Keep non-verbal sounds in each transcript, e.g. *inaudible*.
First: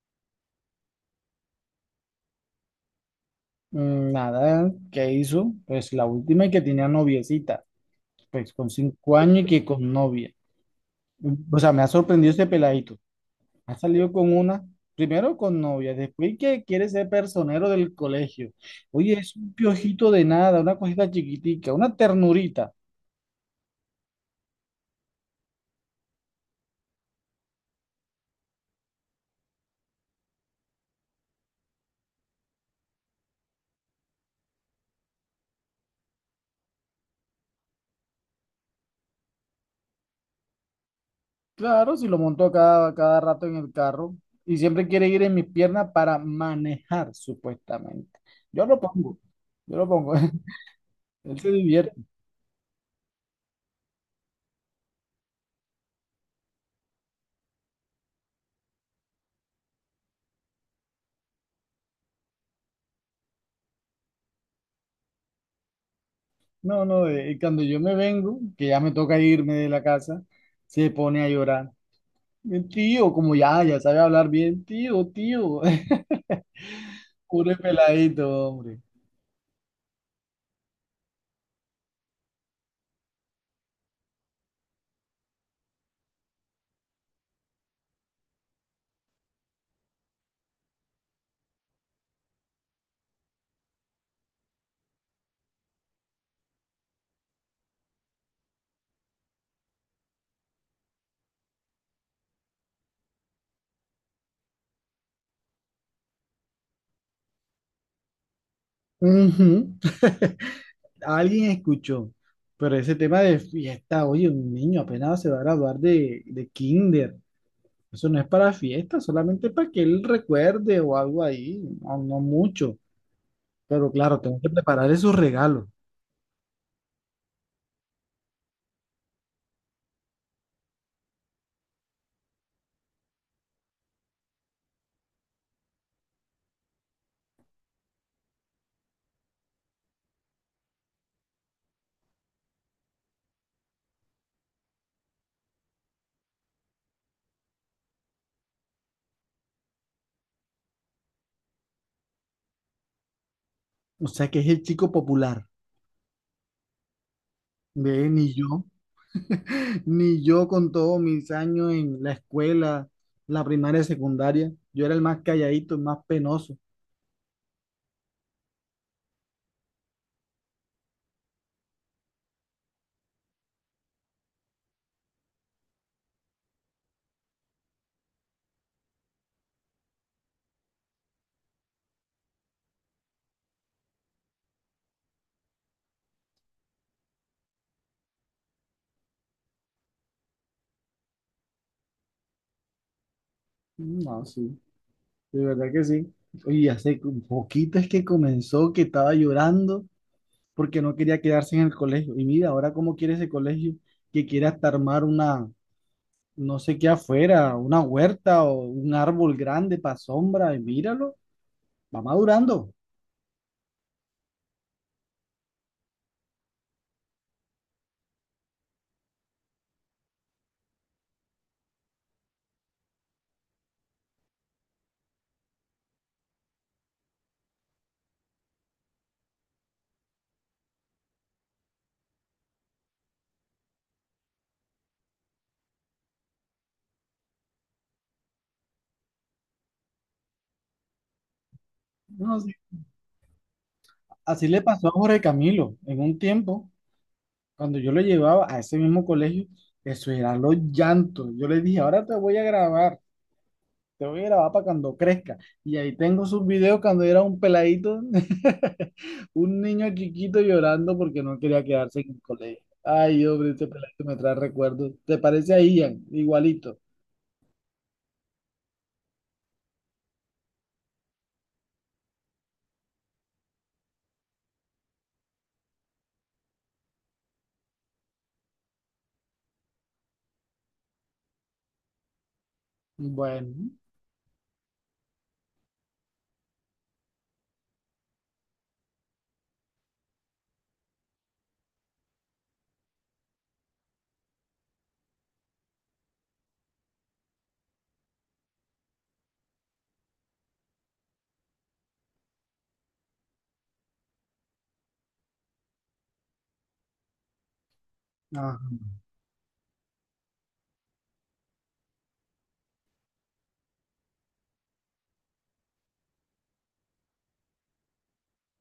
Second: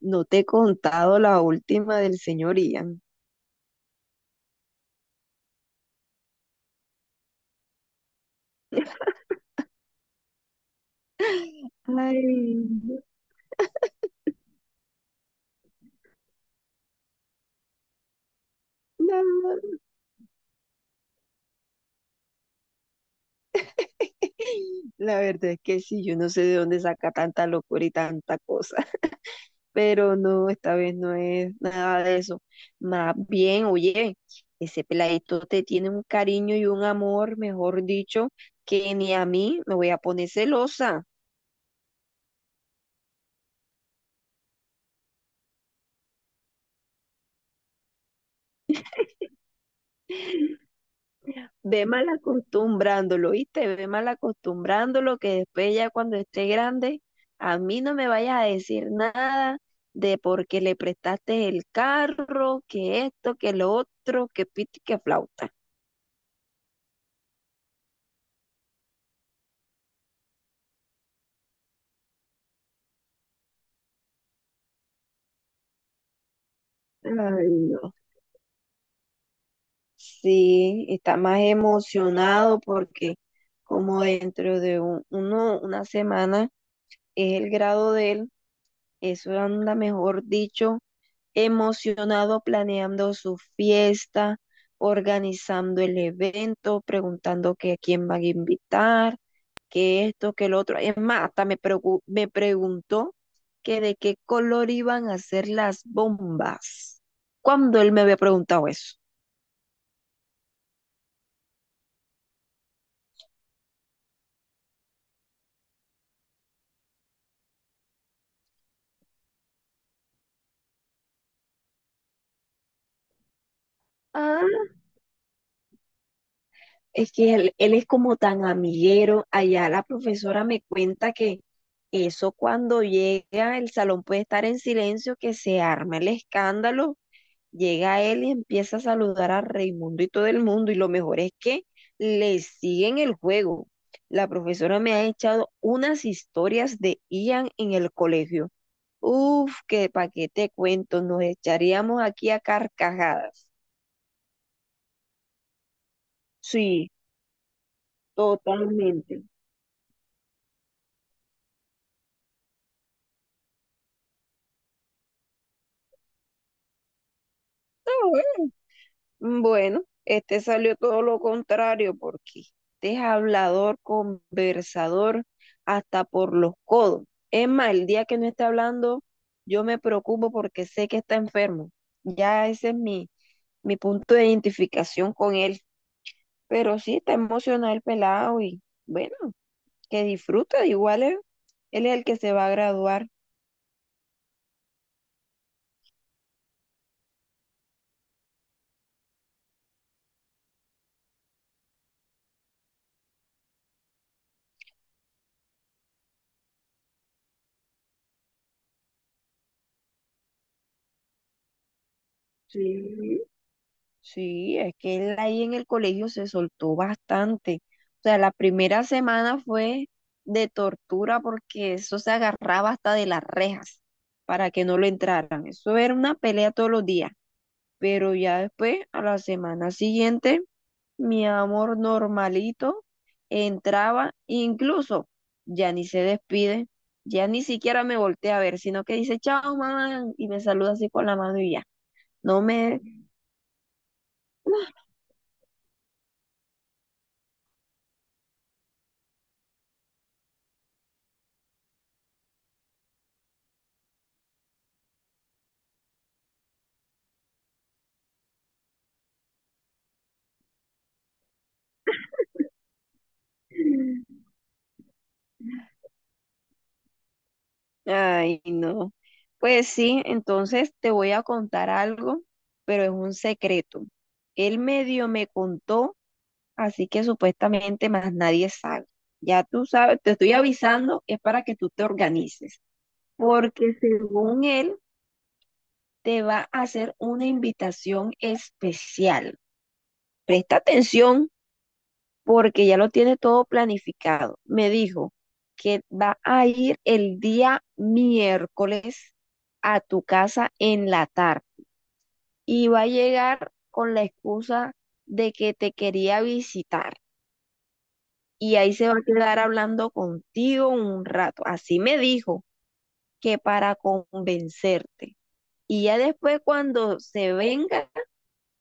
No te he contado la última del señor Ian. Mm, nada, ¿qué hizo? Pues la última y que tenía noviecita, pues con 5 años y que con novia. O sea, me ha sorprendido este Ay, peladito. no. Ha salido con una, primero con novia, después que quiere ser personero del colegio. Oye, es un No. piojito de nada, una cosita chiquitica, una ternurita. *laughs* La verdad es que sí, yo no sé de dónde saca tanta locura y tanta cosa, *laughs* pero no, esta vez no es nada de eso. Más bien, oye, ese peladito te tiene un cariño y un amor, mejor dicho, que ni a mí me voy a poner celosa. Claro, si lo montó cada rato en el carro y siempre quiere ir en mis piernas para manejar, supuestamente. Yo lo pongo, yo lo pongo. *laughs* Él se Ve divierte. mal acostumbrándolo, ¿viste? Ve mal acostumbrándolo que después ya cuando esté grande, a mí no me vayas a decir nada de porque le prestaste el carro, que esto, que lo otro, que piti, que flauta. No, no, cuando yo me vengo, que ya me toca irme de la casa, se pone a llorar. El tío, como ya sabe hablar bien, tío, tío. *laughs* Ay, Puro no. peladito, hombre. Sí, está más emocionado porque como dentro de una semana es el grado de él, eso anda mejor dicho emocionado planeando su fiesta, organizando el evento, preguntando que a quién van a invitar, que esto, que lo otro. Es más, hasta me preguntó que de qué color iban a ser las bombas. ¿Cuando él me había preguntado eso? Ujú. *laughs* Alguien escuchó, pero ese tema de fiesta, oye, un niño apenas se va a graduar de kinder. Eso no es para fiesta, solamente para que él recuerde o algo ahí, no, no mucho. Pero claro, tengo que Ah, preparar esos regalos. es que él es como tan amiguero. Allá la profesora me cuenta que eso cuando llega el salón puede estar en silencio, que se arma el escándalo. Llega él y empieza a saludar a Raimundo y todo el mundo. Y lo mejor es que le siguen el juego. La profesora me ha echado unas historias de Ian en el colegio. Uf, que pa' qué te cuento, nos echaríamos aquí a carcajadas. O sea que es el chico popular. Sí, Ven, y yo. totalmente. *laughs* Ni yo con todos mis años en la escuela, la primaria y secundaria, yo era el más calladito, el más penoso. Bueno, este salió todo lo contrario porque este es hablador, conversador, hasta por los codos. Es más, el día que no esté hablando, yo me preocupo porque sé que está enfermo. Ya ese es mi punto de identificación con él. Pero sí, está emocionado el pelado y bueno, que disfruta. Igual él es el que se va a graduar. No, sí, de verdad que sí. Y hace un poquito es que comenzó que estaba llorando porque no quería quedarse en el colegio. Y mira, ahora cómo quiere ese colegio, que quiere hasta armar una, no sé qué afuera, una huerta o un árbol grande para sombra. Y míralo, va madurando. Sí. Sí, es que él ahí en el colegio se soltó bastante. O sea, la primera semana fue de tortura porque eso se agarraba hasta de las rejas para que no lo entraran. Eso era una pelea todos los días. Pero ya después, a la semana siguiente, mi amor normalito entraba, incluso ya ni se despide, ya ni siquiera me voltea a ver, sino que dice, chao, mamá, y me saluda así con la mano y ya. No No sé. me... Así le pasó a Jorge Camilo en un tiempo. Cuando yo lo llevaba a ese mismo colegio, eso era los llantos. Yo le dije, ahora te voy a grabar, te voy a grabar para cuando crezca. Y ahí tengo sus videos cuando era un peladito, *laughs* un niño chiquito llorando porque no quería quedarse en el colegio. Ay, hombre, este peladito *laughs* me trae recuerdos. ¿Te parece a Ian? Igualito. Ay, no. Pues sí, entonces te voy a contar algo, pero es un secreto. Él medio me contó, así que supuestamente más nadie sabe. Ya tú sabes, te estoy avisando, es para que tú te organices, Bueno, porque según él te va a hacer una invitación especial. Presta atención, porque ya lo tiene todo planificado. Me dijo que va a ir el día miércoles a tu casa en la tarde y va a llegar con la excusa de que te quería visitar y ajá. ahí se va a quedar hablando contigo un rato. Así me dijo, que para convencerte. Y ya después cuando se venga,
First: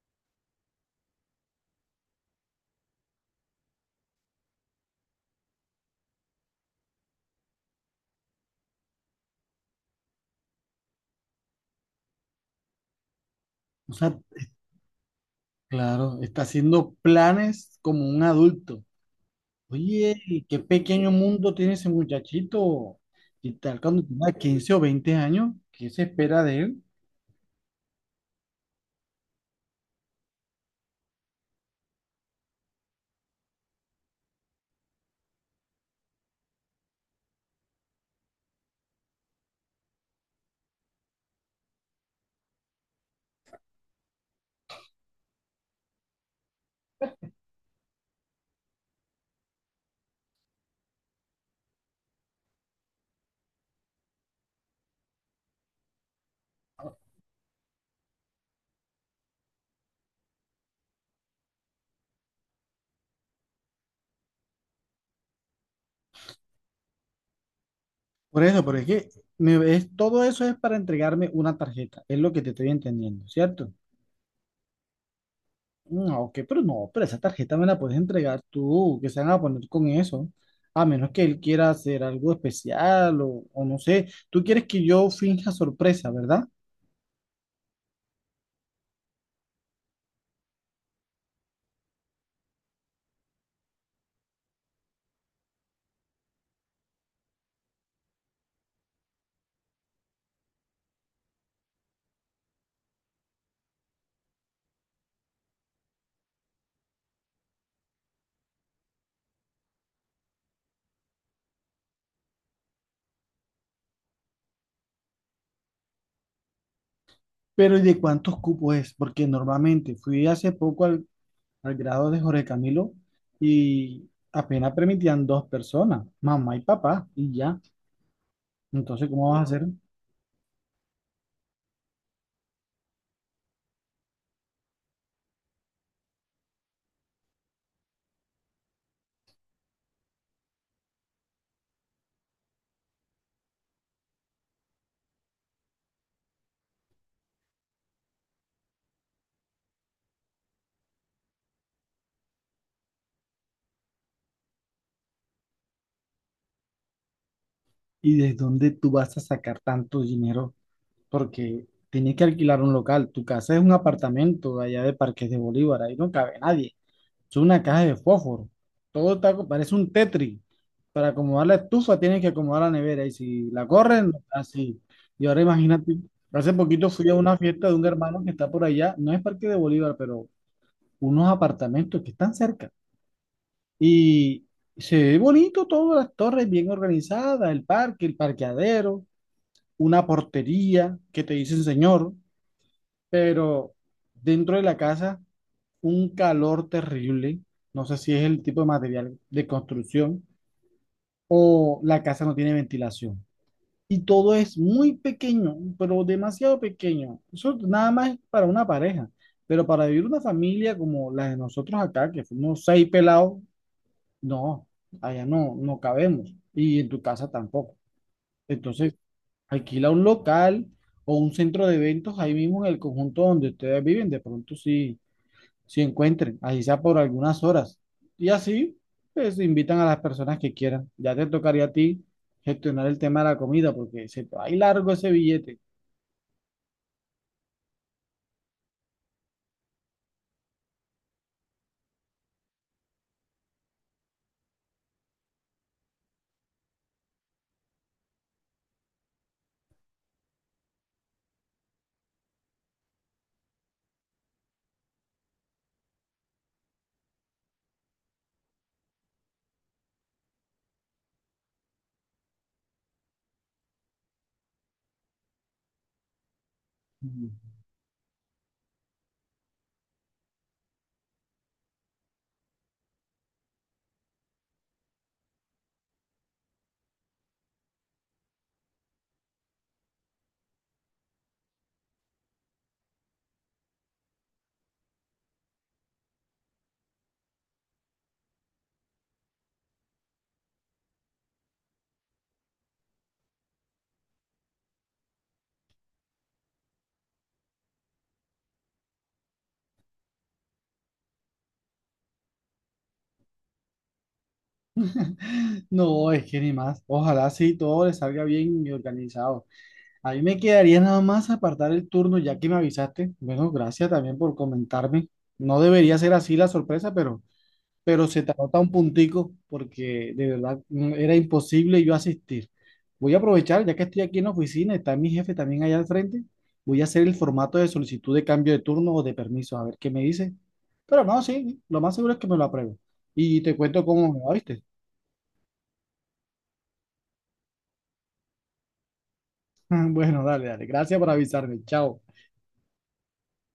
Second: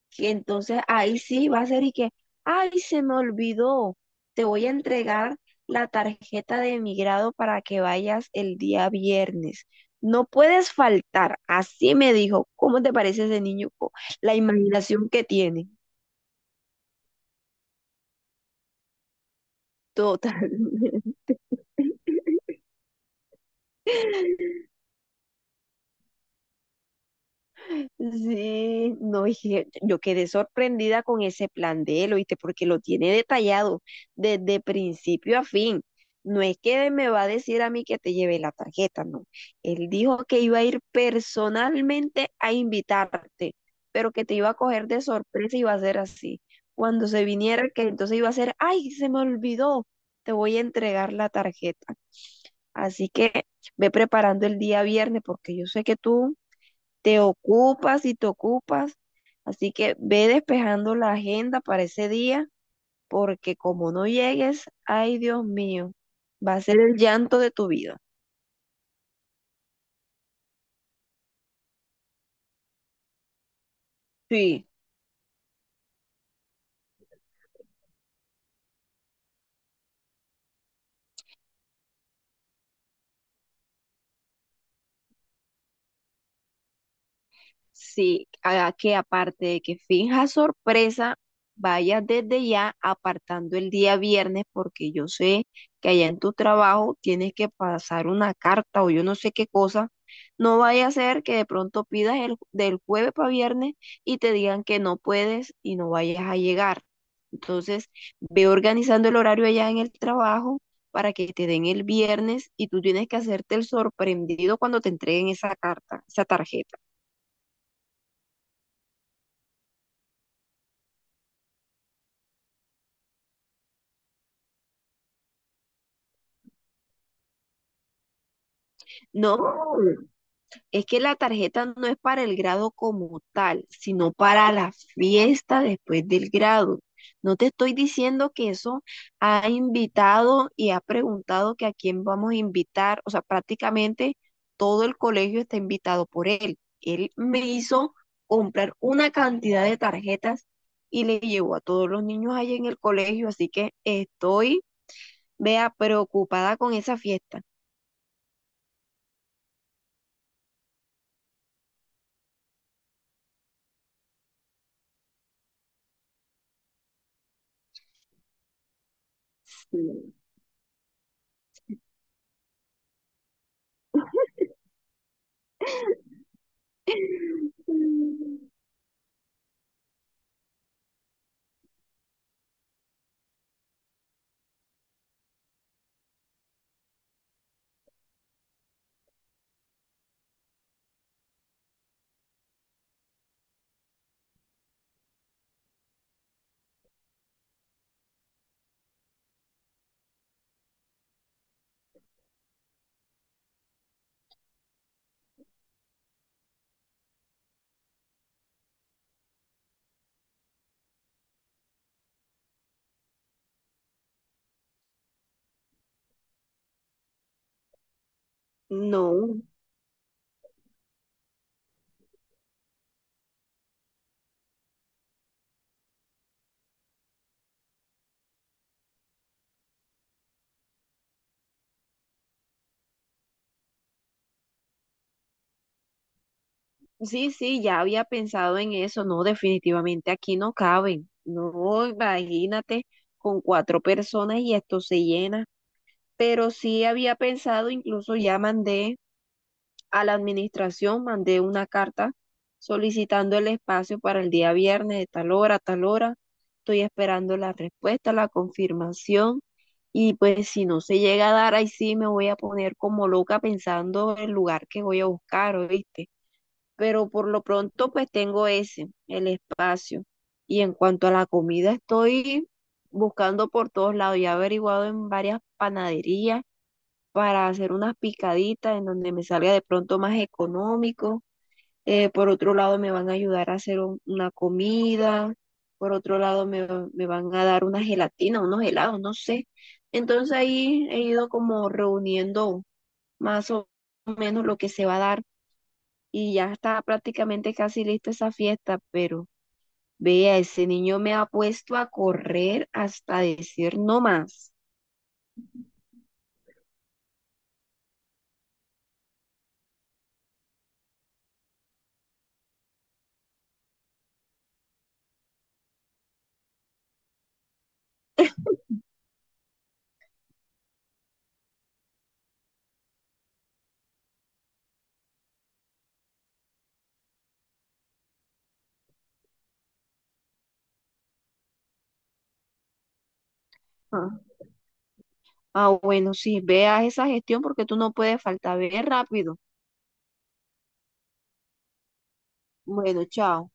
que entonces ahí sí va a ser y que, ay, se me olvidó, te voy a entregar la tarjeta de emigrado para que vayas el día viernes. No puedes faltar, así me dijo. ¿Cómo te parece ese niño? Co-, O sea, la imaginación que tiene, claro, está haciendo planes como un adulto. Oye, total. qué pequeño *laughs* mundo tiene ese muchachito. Y tal cuando tenga 15 o 20 años, ¿qué se espera de él? Sí, no, y yo quedé sorprendida con ese plan de él, ¿oíste? Porque lo tiene detallado desde principio a fin. No es que me va a decir a mí que te lleve la tarjeta, no. Él dijo que iba a ir personalmente a invitarte, pero que te iba a coger de sorpresa y iba a ser así. Cuando se viniera, que entonces iba a ser, ay, se me olvidó, te voy a entregar la tarjeta. Así que ve preparando el día viernes, porque yo sé que tú te ocupas y te ocupas. Así que ve despejando la agenda para ese día, porque como no llegues, ay Dios mío, va a ser el llanto de tu vida. Por eso, porque es que es, todo eso es para entregarme una tarjeta, es lo que te estoy entendiendo, ¿cierto? Sí. No, ok, pero no, pero esa tarjeta me la puedes entregar tú, que se van a poner con eso, a menos que él quiera hacer algo especial o no sé, tú quieres que yo finja sorpresa, ¿verdad? Sí, haga que aparte de que finja sorpresa, vaya desde ya apartando el día viernes porque yo sé que allá en tu trabajo tienes que pasar una carta o yo no sé qué cosa. No vaya a ser que de pronto pidas del jueves para viernes y te digan que no puedes y no vayas a llegar. Entonces, ve organizando el horario allá en el trabajo para que te den el viernes y tú tienes que hacerte el sorprendido cuando te entreguen esa carta, esa tarjeta. Pero ¿y de cuántos cupos es? Porque normalmente fui hace poco al grado de Jorge Camilo y apenas permitían 2 personas, mamá y papá, y ya. Entonces, ¿cómo vas a hacer? No, es que la tarjeta no es para el grado como tal, sino para la fiesta después del grado. No te estoy diciendo que eso ha invitado y ha preguntado que a quién vamos a invitar. O sea, prácticamente todo el colegio está invitado por él. Él me hizo comprar una cantidad de tarjetas y le llevó a todos los niños ahí en el colegio, así que estoy, vea, preocupada con esa fiesta. ¿Y desde dónde tú vas a sacar tanto dinero? Porque tienes que alquilar un local. Tu casa es un apartamento de allá de Parques de Bolívar, ahí no cabe nadie. Es una caja de fósforo. Todo está, parece Sí. un Tetris. Para acomodar la estufa tienes que acomodar la nevera y si la corren, así. Y ahora imagínate, hace poquito fui a una fiesta de un hermano que está por allá, no es Parque de Bolívar, pero unos apartamentos que están cerca. Y se ve bonito todas las torres bien organizadas, el parque, el parqueadero, una portería que te dicen señor, pero dentro de la casa un calor terrible. No sé si es el tipo de material de construcción o la casa no tiene ventilación. Y todo es muy pequeño, pero demasiado pequeño. Eso nada más es para una pareja. Pero para vivir una familia como la de nosotros acá, que fuimos 6 pelados, no, allá no, no cabemos y en tu casa tampoco. Entonces, No, alquila un local o un centro de eventos ahí mismo en el conjunto donde ustedes viven, de pronto sí, sí encuentren, así sea por algunas horas. Y así, pues invitan a las personas que quieran. Ya te tocaría a ti gestionar el tema de la comida porque se te va a ir largo ese billete. sí, ya había pensado en eso, no, definitivamente aquí no caben, no, imagínate, con cuatro personas y esto se llena, pero sí había pensado, incluso ya mandé, a la administración mandé una carta solicitando el espacio para el día viernes de tal hora a tal hora. Estoy esperando la respuesta, la confirmación. Y pues si no se llega a dar, ahí sí me voy a poner como loca pensando el lugar que voy a buscar, ¿oíste? Pero por lo *laughs* pronto pues tengo ese, el espacio. Y en cuanto a la comida, estoy buscando por todos lados. Ya he averiguado en varias panaderías para hacer unas picaditas en donde me salga de pronto más económico. Por otro lado, me van a ayudar a hacer una comida. Por otro lado, me van a dar una gelatina, unos helados, no sé. Entonces ahí he ido como reuniendo más o menos lo que se va a dar y ya está prácticamente casi lista esa fiesta, pero vea, ese niño me ha puesto a correr hasta decir no más. No, es que ni más. Ojalá sí todo le salga bien y organizado. A mí me quedaría nada más apartar el turno ya que me avisaste. Bueno, gracias también por comentarme. No debería ser así la sorpresa, pero se te anota un puntico porque de verdad era imposible yo asistir. Voy a aprovechar, ya que estoy aquí en la oficina, está mi jefe también allá al frente. Voy a hacer el formato de solicitud de cambio de turno o de permiso, a ver qué me dice. Pero no, sí, lo más seguro es que me lo apruebe. Y te cuento cómo me Ah. va, ¿viste? Ah, bueno, sí, vea esa gestión porque tú no puedes faltar, ve rápido. *laughs* Bueno, dale, dale. Gracias por avisarme. Chao. Bueno, chao.